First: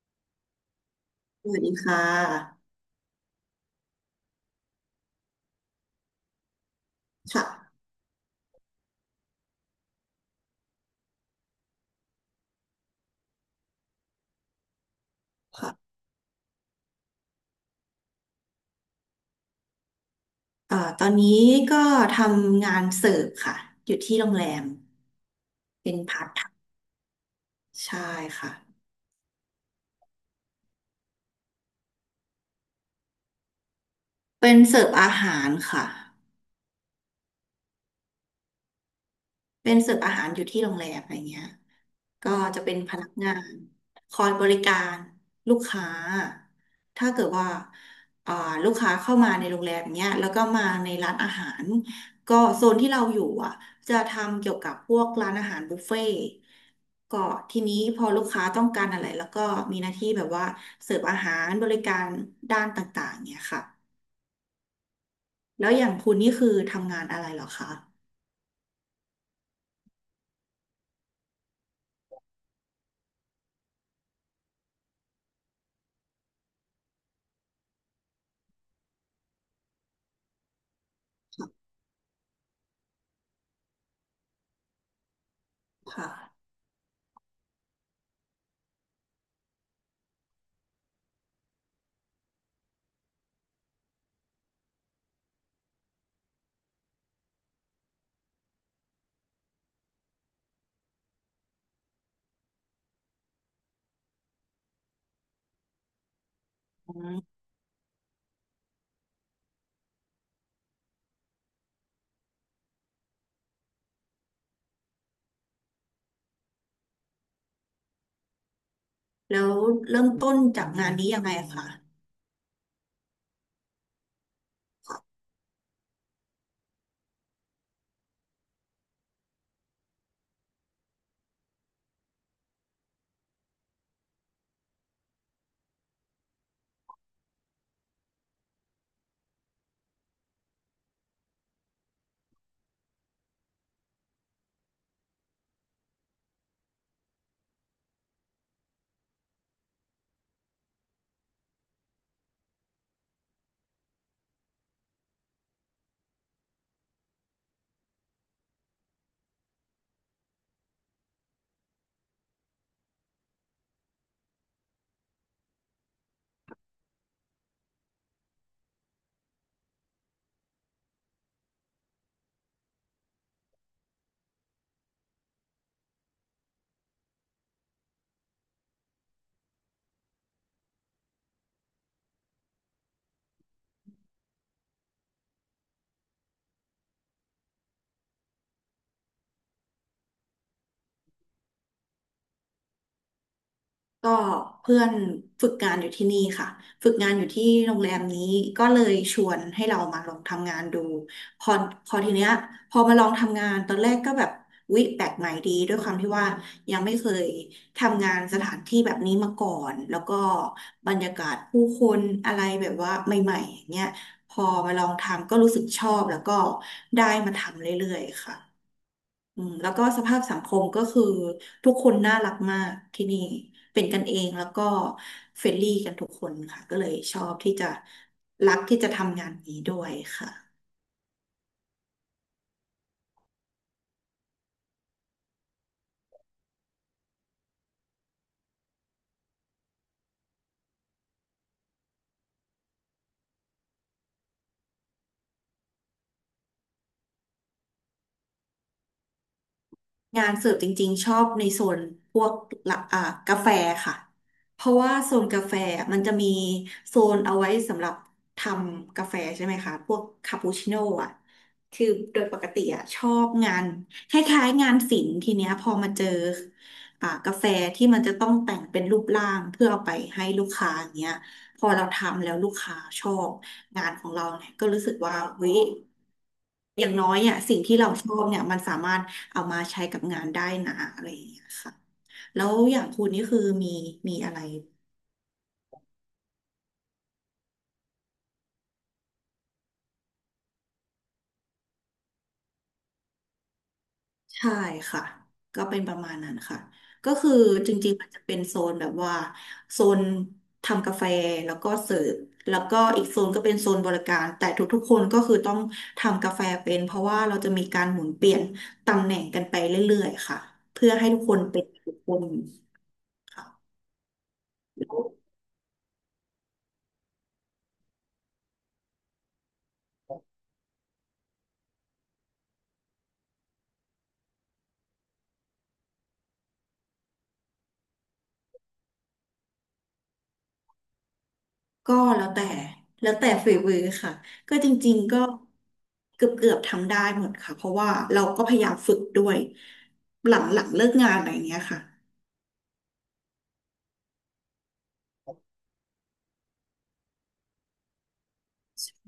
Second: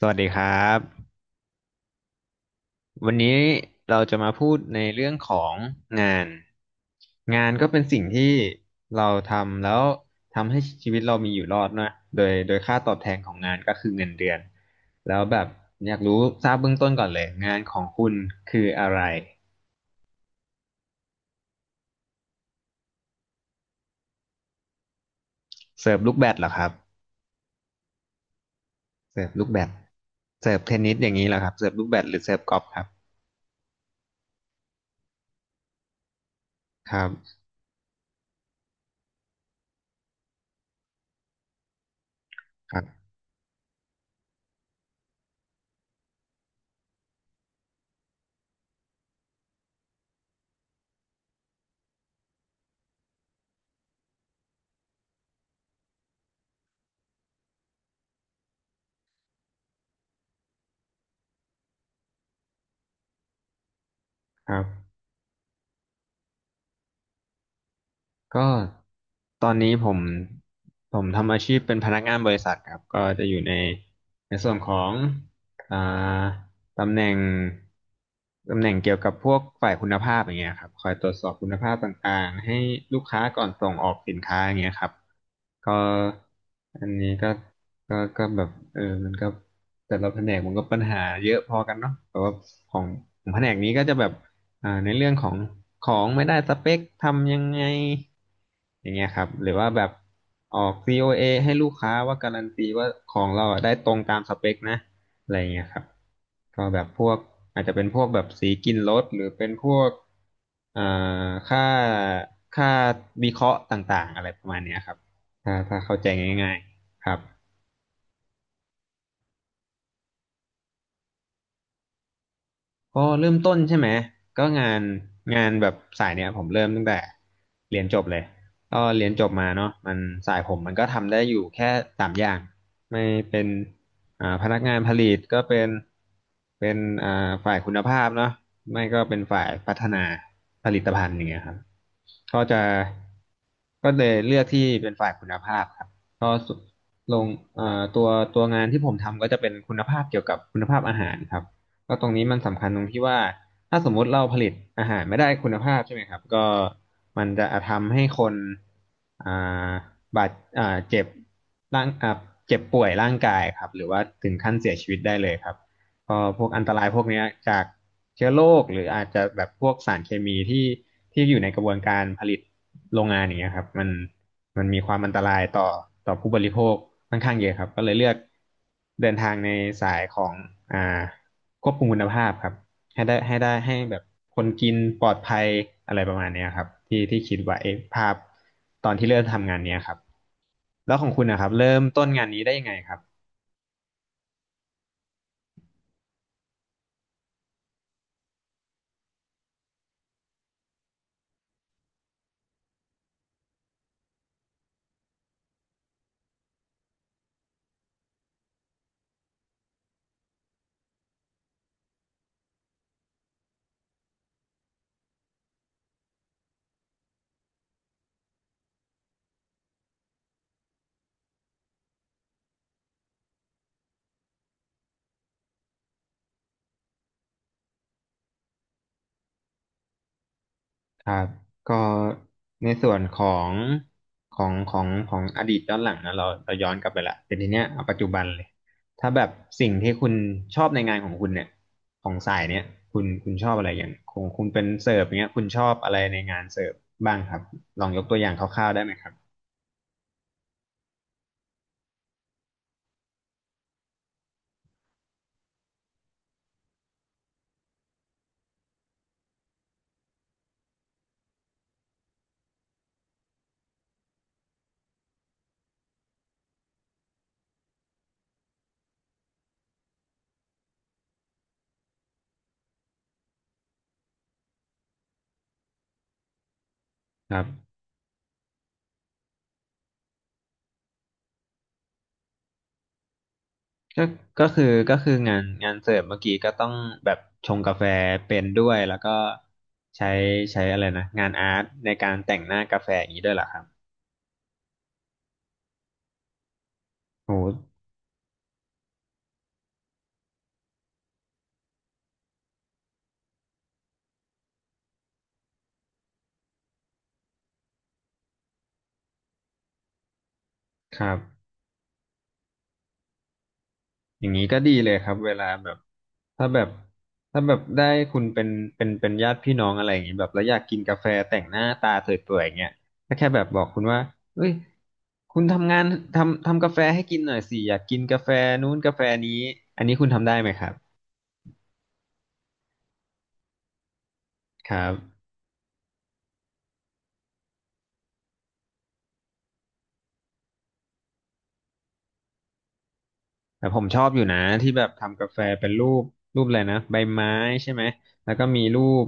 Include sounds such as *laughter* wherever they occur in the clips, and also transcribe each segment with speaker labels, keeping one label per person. Speaker 1: สวัสดีครับ
Speaker 2: สวัสดีค่ะ
Speaker 1: วันนี้เราจะมาพูดในเรื่องของงานงานก็
Speaker 2: ค่ะ
Speaker 1: เป็นสิ่งที่เราทำแล้วทำให้ชีวิตเรามีอยู่รอดนะโดยค่าตอบแทนของงานก็คือเงินเดือนแล้วแบบอ
Speaker 2: ค่ะ
Speaker 1: ยากรู้ทราบเบื้องต้นก่อนเลยงานของคุณคืออะไร
Speaker 2: ตอนนี้ก็ทำงานเสิร์ฟค่ะ อยู่ที่โรงแรม เป็
Speaker 1: เสิร์
Speaker 2: น
Speaker 1: ฟลูก
Speaker 2: พั
Speaker 1: แบด
Speaker 2: ด
Speaker 1: เหรอครับ
Speaker 2: ใช่ค่ะ
Speaker 1: เสิร์ฟลูกแบดเสิร์ฟเทนนิสอย่างนี้เหรอครับเสิร์ฟลูกแบดหรือเสิร์ฟกอล์ฟครับ
Speaker 2: เป็นเสิร์ฟอาหารค่ะ
Speaker 1: ครับ
Speaker 2: เป็นเสิร์ฟอาหารอยู่ที่โรงแรมอะไรเงี้ยก็อจะเป็
Speaker 1: ค
Speaker 2: น
Speaker 1: รั
Speaker 2: พนัก
Speaker 1: บ
Speaker 2: งานคอยบริการลูกค้า ถ้าเกิดว่าอ่าลูกค้าเข้ามาในโรงแรมเนี้ยแล้วก็มาในร้านอาหาร ก็โซนที่เราอยู่อ่ะจะทำเกี่ยวกับพวกร้านอาหารบุฟเฟ่ต์ก็ทีนี้พอลูกค้าต้องการอะไรแล้วก็มีหน้าที่แบบว่าเสิร์ฟอาหารบริการด้านต่างๆเนี้ยค่ะ
Speaker 1: ครับ
Speaker 2: แล้วอย่างคุณนี่คือทำงานอะไรเหรอคะ
Speaker 1: ก็ตอนนี้ผมทำอาชีพเป็นพนักงานบริษัทครับก็จะอยู่ในในส่วนของอ่าตำแหน่งตำแหน่งเกี่ยวกับพวกฝ่ายคุณภาพอย่างเงี้ยครับคอยตรวจสอบคุณภาพต่างๆให้ลูกค้าก่อนส่งออกสินค้าอย่างเงี้ยครับก็
Speaker 2: ค่ะ
Speaker 1: อันนี้ก็ก็แบบเออมันก็แต่ละแผนกมันก็ปัญหาเยอะพอกันเนาะแต่ว่าของของแผนกนี้ก็จะแบบ ในเรื่องของของไม่ได้สเปคทำยังไงอย่างเงี้ยครับหรือว่าแบบออก COA ให้ลูกค้าว่าการันตีว่าของเราอะได้ตรงตามสเปคนะอะไรเงี้ยครับก็แบบ
Speaker 2: อื
Speaker 1: พวก
Speaker 2: ม
Speaker 1: อาจจะเป็นพวกแบบสีกินรถหรือเป็นพวกอ่าค่าค่าวิเคราะห์ต่างๆอะไรประมาณเนี้ยครับถ้าเข้าใจง่ายๆครับ
Speaker 2: แล้วเริ่มต้นจากงานนี้ยังไงคะ
Speaker 1: ก็เริ่มต้นใช่ไหมก็งานงานแบบสายเนี้ยผมเริ่มตั้งแต่เรียนจบเลยก็เรียนจบมาเนาะมันสายผมมันก็ทำได้อยู่แค่สามอย่างไม่เป็นพนักงานผลิตก็เป็นเป็นฝ่ายคุณภาพเนาะไม่ก็เป็นฝ่ายพัฒนาผลิตภัณฑ์อย่างเงี้ยครับก็จะก็เลยเลือกที่เป็นฝ่ายคุณภาพครับก็ลงตัวตัวงานที่ผมทำก็จะเป็นคุณภาพเกี่ยวกับคุณภาพอาหารครับ ก็ตรงนี้มันสำคัญตรงที่ว่าถ้าสมมุติเราผลิตอาหารไม่ได้คุณภาพใช่ไหมครับก็มันจะทำให้คนอ่าบาดเจ็บร่างเจ็บป่วยร่างกายครับหรือว่าถึงขั้นเสียชีวิตได้เลยครับก็พวกอันตรายพวกเนี้ยจากเชื้อโรคหรืออาจจะแบบพวกสารเคมีที่อยู่ในกระบวนการผลิตโรงงานอย่างเงี้ยครับมันมีความอันตรายต่อต่อผู้บริโภคค่อนข้างเยอะครับก็เลยเลือกเดินทางในสายของอ่า ควบคุมคุณภาพครับให้ได้ให้ได้ให้แบบคนกินปลอดภัยอะไรประมาณเนี้ยครับที่ที่คิดไว้ภาพตอนที่เริ่มทำงานเนี้ยครับแล้วของคุณนะครับเริ่มต้นงานนี้ได้ยังไงครับ
Speaker 2: ก็เพื่อนฝึกงานอยู่ที่นี่ค่ะฝึกงานอยู่ที่โรงแรมนี้ก็เลยชวนให้เรามาลองทำงานดูพอพอทีเนี้ยพอมาลองทำงานตอนแรกก็แบบวิแปลกใหม่ดีด้วยความที่ว่ายังไม่เคยทำงานสถานที่แบบนี้มาก่อนแล้วก็บรรยากาศผู้คนอะไรแบบว่าใหม่ๆอย่างเงี้ยพอมาลองทำก็รู้สึกชอบแล้วก็ได้มาทำเรื่อยๆค่ะ อืมแล้วก็สภาพสังคมก็คือทุกคนน่ารักมากที่นี่เป็นกันเองแล้วก็เฟรนลี่กันทุกคนค่ะก็เลยชอบที่จะรักที่จะทำงานนี้ด้วยค่ะ
Speaker 1: ครับก็ในส่วนของของอดีตย้อนหลังนะเราเราย้อนกลับไปละแต่ทีเนี้ยเอาปัจจุบันเลยถ้าแบบสิ่งที่คุณชอบในงานของคุณเนี่ยของสายเนี้ยคุณชอบอะไรอย่างของคุณเป็นเสิร์ฟอย่างเงี้ยคุณชอบอะไรในงานเสิร์ฟบ้างครับลองยกตัวอย่างคร่าวๆได้ไหมครับ
Speaker 2: งานเสิร์ฟจริงๆชอบในโซนพวกละกาแฟค่ะ เพราะว่าโซนกาแฟมันจะมีโซนเอาไว้สำหรับทำกาแฟใช่ไหมคะพวกคาปูชิโน่อะคือโดยปกติอะชอบงานคล้ายๆงานศิลป์ทีเนี้ยพอมาเจอกาแฟที่มันจะต้องแต่งเป็นรูปร่างเพื่อเอาไปให้ลูกค้าอย่างเงี้ย พอเราทำแล้วลูกค้าชอบงานของเราเนี่ยก็รู้สึกว่าเฮ้ย อย่างน้อย
Speaker 1: ค
Speaker 2: อ่ะ
Speaker 1: รั
Speaker 2: สิ่ง
Speaker 1: บ
Speaker 2: ที่เราชอบเนี่ยมันสามารถเอามาใช้กับงานได้นะอะไรอย่างเงี้ยค่ะแล้วอย่างคุณนี่คือมี
Speaker 1: ก็
Speaker 2: อะไร
Speaker 1: ก็คือก็คืองานงานเสิร์ฟเมื่อกี้ก็ต้องแบบชงกาแฟเป็นด้วยแล้วก็ใช้ใช้อะไรนะงานอาร์ตในการแต่งหน้ากาแฟอย่างนี้ด้วยเหรอครับ
Speaker 2: ใช่ค่ะก็เป็นประมาณนั้นค่ะก็คือ
Speaker 1: โห
Speaker 2: จริงๆมันจะเป็นโซนแบบว่าโซนทำกาแฟแล้วก็เสิร์ฟแล้วก็อีกโซนก็เป็นโซนบริการแต่ทุกๆคนก็คือต้องทำกาแฟเป็นเพราะว่าเราจะมีการหมุนเปลี่ยนตำแหน่งกันไปเรื่อยๆค่ะเพื่อ
Speaker 1: ค
Speaker 2: ให้
Speaker 1: รับ
Speaker 2: ทุกคนเป็นทุกคนค่ะ
Speaker 1: อย่างนี้ก็ดีเลยครับเวลาแบบถ้าแบบถ้าแบบได้คุณเป็นเป็นญาติพี่น้องอะไรอย่างนี้แบบแล้วอยากกินกาแฟแต่งหน้าตาสวยๆอย่างเงี้ยก็แค่แบบบอกคุณว่าเอ้ยคุณทำงานทำกาแฟให้กินหน่อยสิอยากกินกาแฟนู้นกาแฟนี้อันนี้คุณทำได้ไหมครับ
Speaker 2: ก็แล้วแต่แล้วแต่ฝีมือค่ะก็จ
Speaker 1: ครั
Speaker 2: ริงๆก็
Speaker 1: บ
Speaker 2: เกือบทำได้หมดค่ะเพราะว่าเราก็พยายามฝึกด้วยหลังเลิกงานอะไรอย่างเงี้ยค่ะ
Speaker 1: แต่ผมชอบอยู่นะที่แบบทำกาแฟเป็นรูปรูปอะไรนะใบไม้ใช่ไหมแล้วก็มีรูป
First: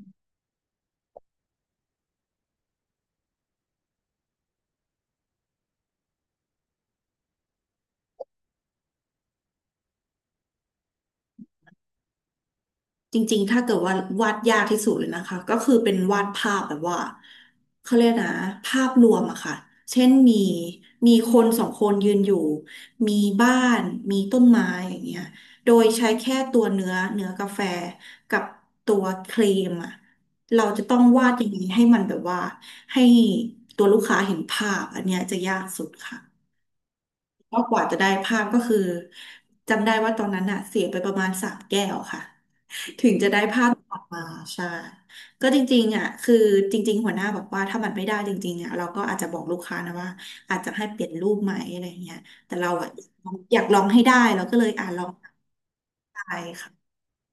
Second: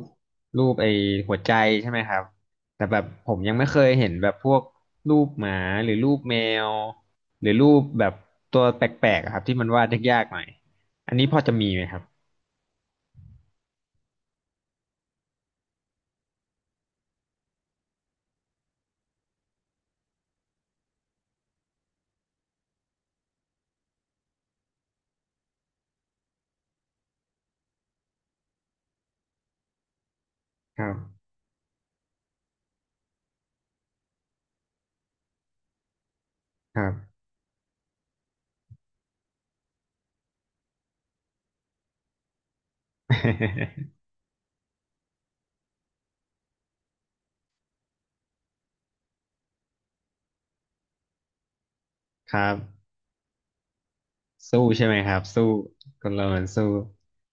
Speaker 1: รูปไอ้หัวใจใช่ไหมครับแต่แบบผมยังไม่เคยเห็นแบบพวกรูปหมาหรือรูปแมวหรือรูปแบบตัวแปลกๆอะครับที่มันวาดยากๆหน่อยอันนี้พอจะมีไหมครับ
Speaker 2: จริงๆถ้าเกิดว่าวาดยากที่สุดเลยนะคะก็คือเป็นวาดภาพแบบว่าเขาเรียกนะภาพรวมอะค่ะเช่นมีคนสองคนยืนอยู่มีบ้านมีต้นไม้อย่างเงี้ยโดยใช้แค่ตัวเนื้อกาแฟกับตัวครีมอะเรา
Speaker 1: ค
Speaker 2: จะ
Speaker 1: รั
Speaker 2: ต้อง
Speaker 1: บ
Speaker 2: วาดอย่างนี้ให้มันแบบว่าให้ตัวลูกค้าเห็นภาพอันเนี้ยจะยากสุดค่ะ
Speaker 1: ครับ
Speaker 2: ก็กว่าจะได้ภาพก็คือจำได้ว่าตอนนั้นอะเสียไปประมาณ3 แก้วค่ะ อ
Speaker 1: *laughs*
Speaker 2: ่าใช่ก็จริงๆอ่ะคือจริงๆหัวหน้าบอกว่าถ้ามันไม่ได้จริงๆอ่ะเราก็อาจจะบอกลูกค้านะว่าอาจจะให้เปลี่ยนรูปใหม่อะไรเงี้ย
Speaker 1: ครั
Speaker 2: แต่
Speaker 1: บ
Speaker 2: เราอ่ะอยากลองให้ได้เราก็เล
Speaker 1: สู้
Speaker 2: ย
Speaker 1: ใช่ไหม
Speaker 2: ลอ
Speaker 1: ค
Speaker 2: ง
Speaker 1: รับสู้คน
Speaker 2: ไป
Speaker 1: เรามันสู้
Speaker 2: ค่ะ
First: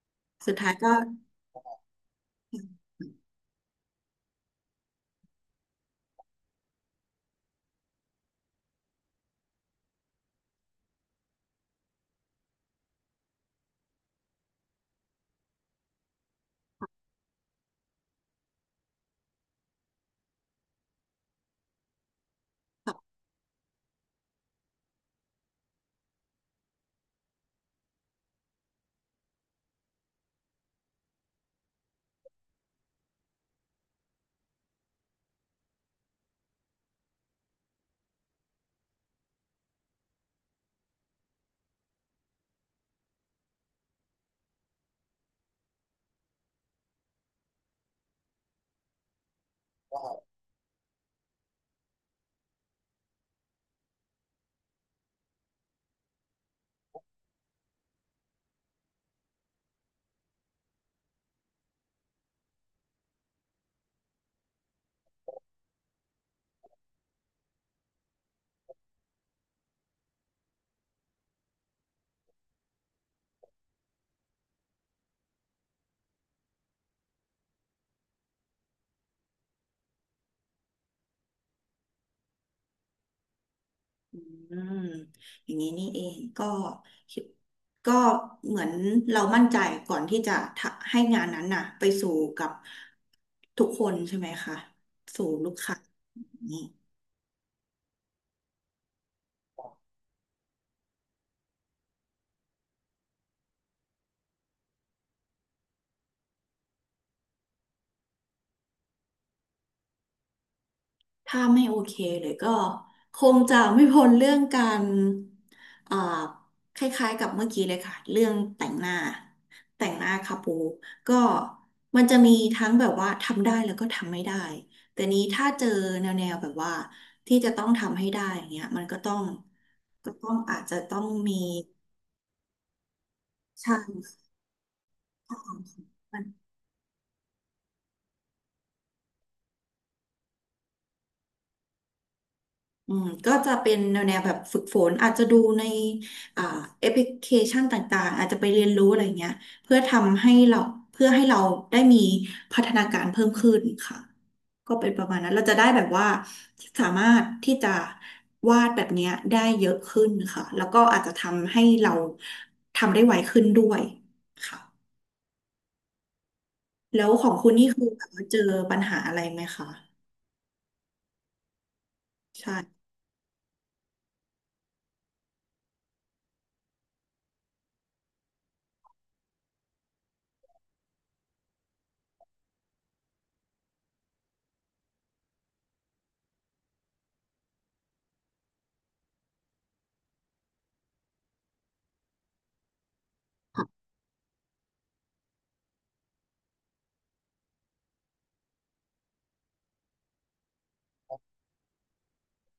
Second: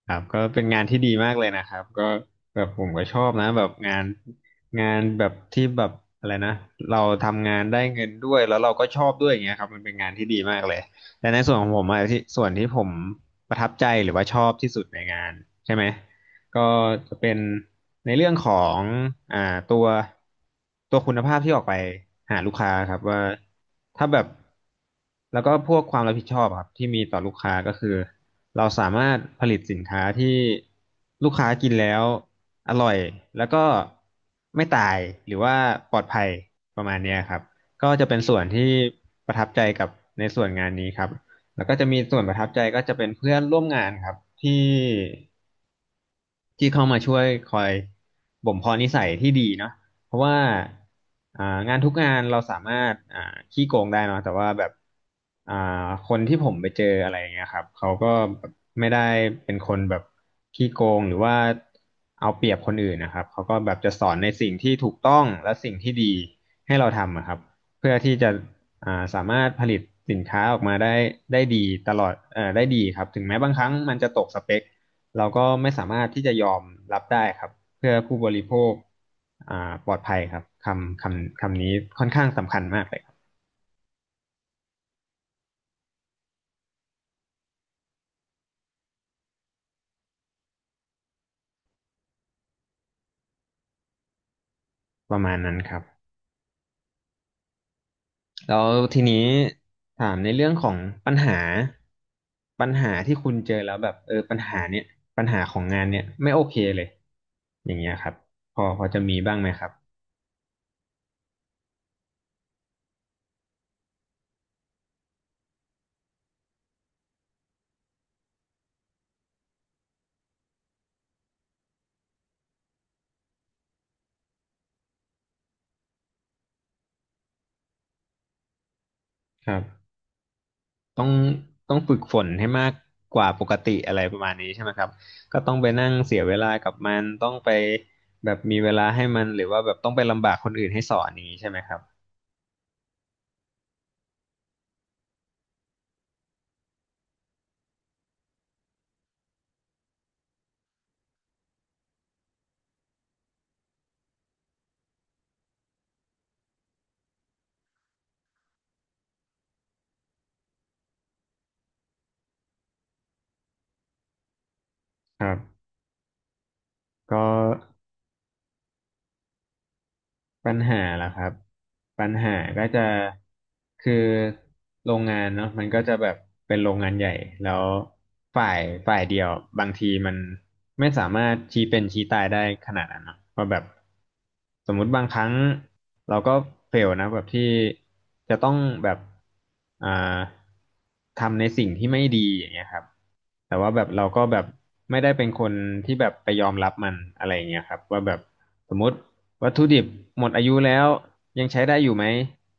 Speaker 1: ครับก็
Speaker 2: สุด
Speaker 1: เป็น
Speaker 2: ท้าย
Speaker 1: งาน
Speaker 2: ก็
Speaker 1: ที่ดีมากเลยนะครับก็แบบผมก็ชอบนะแบบงานงานแบบที่แบบอะไรนะเราทำงานได้เงินด้วยแล้วเราก็ชอบด้วยอย่างเงี้ยครับมันเป็นงานที่ดีมากเลยแต่ในส่วนของผมอะที่ส่วนที่ผมประทับใจหรือว่าชอบที่สุดในงานใช่ไหม ก็จะเป็นในเรื่องของอ่าตัวตัวคุณภาพที่ออกไปหาลูกค้าครับว่าถ้าแบบแล้วก็พวกความรับผิดชอบครับที่มีต่อลูกค้าก็คือเราสามารถผลิตสินค้าที่ลูกค้ากินแล้วอร่อยแล้วก็ไม่ตายหรือว่าปลอดภัยประมาณเนี้ยครับก็จะเป็นส่วนที่ประทับใจกับในส่วนงานนี้ครับแล้วก็จะมีส่วนประทับใจก็จะเป็นเพื่อนร่วมงานครับที่ ที่เข้ามาช่วยคอยบ่มเพาะนิสัยที่ดีเนาะเพราะว่าอ่างานทุกงานเราสามารถขี้โกงได้เนาะแต่ว่าแบบอ่าคนที่ผมไปเจออะไรอย่างเงี้ยครับเขาก็แบบไม่ได้เป็นคนแบบขี้โกงหรือว่าเอาเปรียบคนอื่นนะครับเขาก็แบบจะสอนในสิ่งที่ถูกต้องและสิ่งที่ดีให้เราทำอะครับเพื่อที่จะสามารถผลิตสินค้าออกมาได้ได้ดีตลอดได้ดีครับถึงแม้บางครั้งมันจะตกสเปค เราก็ไม่สามารถที่จะยอมรับได้ครับเพื่อผู้บริโภคอ่าปลอดภัยครับคำนี้ค่อนข้างสำคัญมากเลยครับ
Speaker 2: อืมอย่างนี้นี่เองก็คิดก็เหมือนเรามั่นใจก่อนที่จะทะให้งานนั้นน่ะไปสู่กับทุกคนใช่ไหมคะ
Speaker 1: ประ
Speaker 2: สู่
Speaker 1: มาณ
Speaker 2: ลู
Speaker 1: นั้
Speaker 2: ก
Speaker 1: นค
Speaker 2: ค้า
Speaker 1: รับแล้วทีนี้ถามในเรื่องของปัญหาปัญหาที่คุณเจอแล้วแบบเออปัญหาเนี่ยปัญหาของงานเนี่ยไม่โอเคเลยอย่างเงี้ยครับพอจะมีบ้างไหมครับ
Speaker 2: ถ้าไม่โอเคเลยก็คงจะไม่พ้นเรื่องการอ่าคล้ายๆกับเมื่อกี้เลยค่ะเรื่องแต่งหน้าแต่งหน้าคาปูก็มันจะมีทั้งแบบว่าทำได้แล้วก็ทำไม่ได้แต่นี้ถ้าเจอแนวแบบว่าที่จะต้องทำให้ได้อย่างเงี้ยมันก็ต้อง
Speaker 1: ครับ
Speaker 2: ก็ต้องอาจจะต้อ
Speaker 1: ต้อ
Speaker 2: ง
Speaker 1: ง
Speaker 2: มี
Speaker 1: ต้องฝึกฝนให้มากกว่าปกติ
Speaker 2: ช่าง
Speaker 1: อะไรประมาณนี้ใช่ไหมครับก็
Speaker 2: เข้า
Speaker 1: ต้องไปนั่งเสี
Speaker 2: มา
Speaker 1: ยเวลากับมันต้องไปแบบมีเวลาให้มันหรือว่าแบบต้องไปลำบากคนอื่นให้สอนอย่างนี้ใช่ไหมครับ
Speaker 2: อืมก็จะเป็นแนวแบบฝึกฝนอาจจะดูในอ่าแอปพลิเคชันต่างๆอาจจะไปเรียนรู้อะไรเงี้ยเพื่อทำให้เราเพื่อให้เราได้มีพัฒนาการเพิ่มขึ้นค่ะก็เป็นประมาณนั้นเราจะได้แบบว่าสามารถที่จะวาดแบบเนี้ยได้เยอะขึ้นค่ะแล้วก็อาจจะทำให้เราทำได้ไวขึ้นด้วยค่ะ
Speaker 1: ครับ
Speaker 2: แล้ว
Speaker 1: ก็
Speaker 2: ของคุณนี่คือแบบว่าเจอปัญหาอะไรไหมคะ
Speaker 1: ปัญหาล่ะครับปัญหาก็จะ
Speaker 2: ใช่
Speaker 1: คือโรงงานเนาะมันก็จะแบบเป็นโรงงานใหญ่แล้วฝ่ายฝ่ายเดียวบางทีมันไม่สามารถชี้เป็นชี้ตายได้ขนาดนั้นเนาะเพราะแบบสมมุติบางครั้งเราก็เฟลนะแบบที่จะต้องแบบอ่าทำในสิ่งที่ไม่ดีอย่างเงี้ยครับแต่ว่าแบบเราก็แบบไม่ได้เป็นคนที่แบบไปยอมรับมันอะไรอย่างเงี้ยครับว่าแบบ สมมติวัตถุดิบหมดอายุแล้วยังใช้ได้อยู่ไหม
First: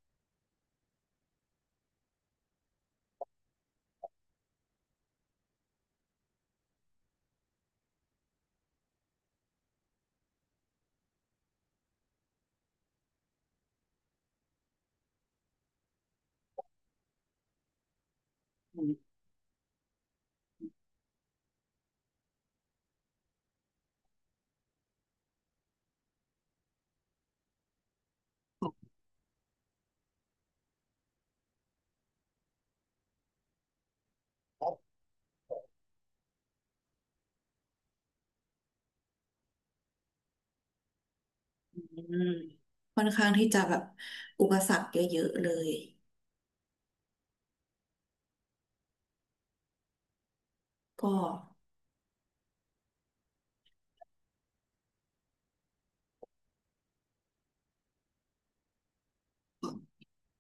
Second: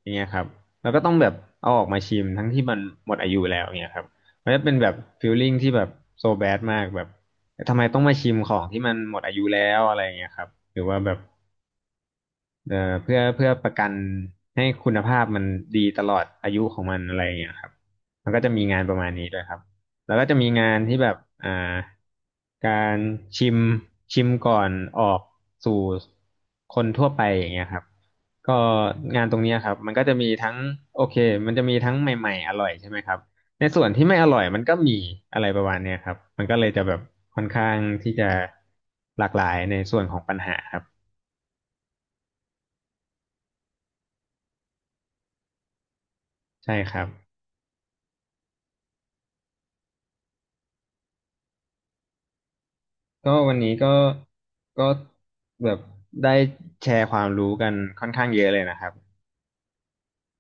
Speaker 1: อย่างเงี้ยครับแล้วก็ต้องแบบเอาออกมาชิมทั้งที่มันหมดอายุแล้วอย่างเงี้ยครับมันจะเป็นแบบฟีลลิ่งที่แบบโซแบดมากแบบทำไมต้องมาชิมของที่มันหมดอายุแล้วอะไรอย่างเงี้ยครับหรือว่าแบบ เอ่อเพื่อประกันให้คุณภาพมันดีตลอดอายุของมันอะไรอย่างเงี้ยครับมันก็จะมีงานประมาณนี้ด้วยครับ แล้วก็จะมีงานที่แบบอ่าการชิมชิมก่อนออกสู่คนทั่วไปอย่างเงี้ยครับก็งานตรงเนี้ยครับมันก็จะมีทั้งโอเคมันจะมีทั้งใหม่ๆอร่อยใช่ไหมครับในส่วนที่ไม่อร่อยมันก็มีอะไรประมาณเนี้ยครับ มันก็เลยจะแบบค่อนข้างที่จะหลากหลายในส่วนของปัญหาครับ
Speaker 2: ค่อนข้างที่จะแบบอุปสรรคเยอะๆเลย
Speaker 1: ใช่ครับ
Speaker 2: ก็
Speaker 1: ก็วันนี้ก็ก็แบบได้แชร์ความรู้กันค่อนข้างเยอะเลยนะครับ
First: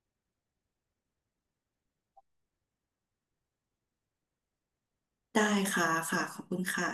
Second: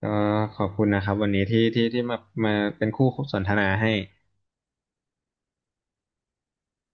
Speaker 1: ก็ขอบคุณนะครับวันนี้ที่มามาเป็นคู่สนทนาให้
Speaker 2: ได้ค่ะค่ะขอบคุณค่ะ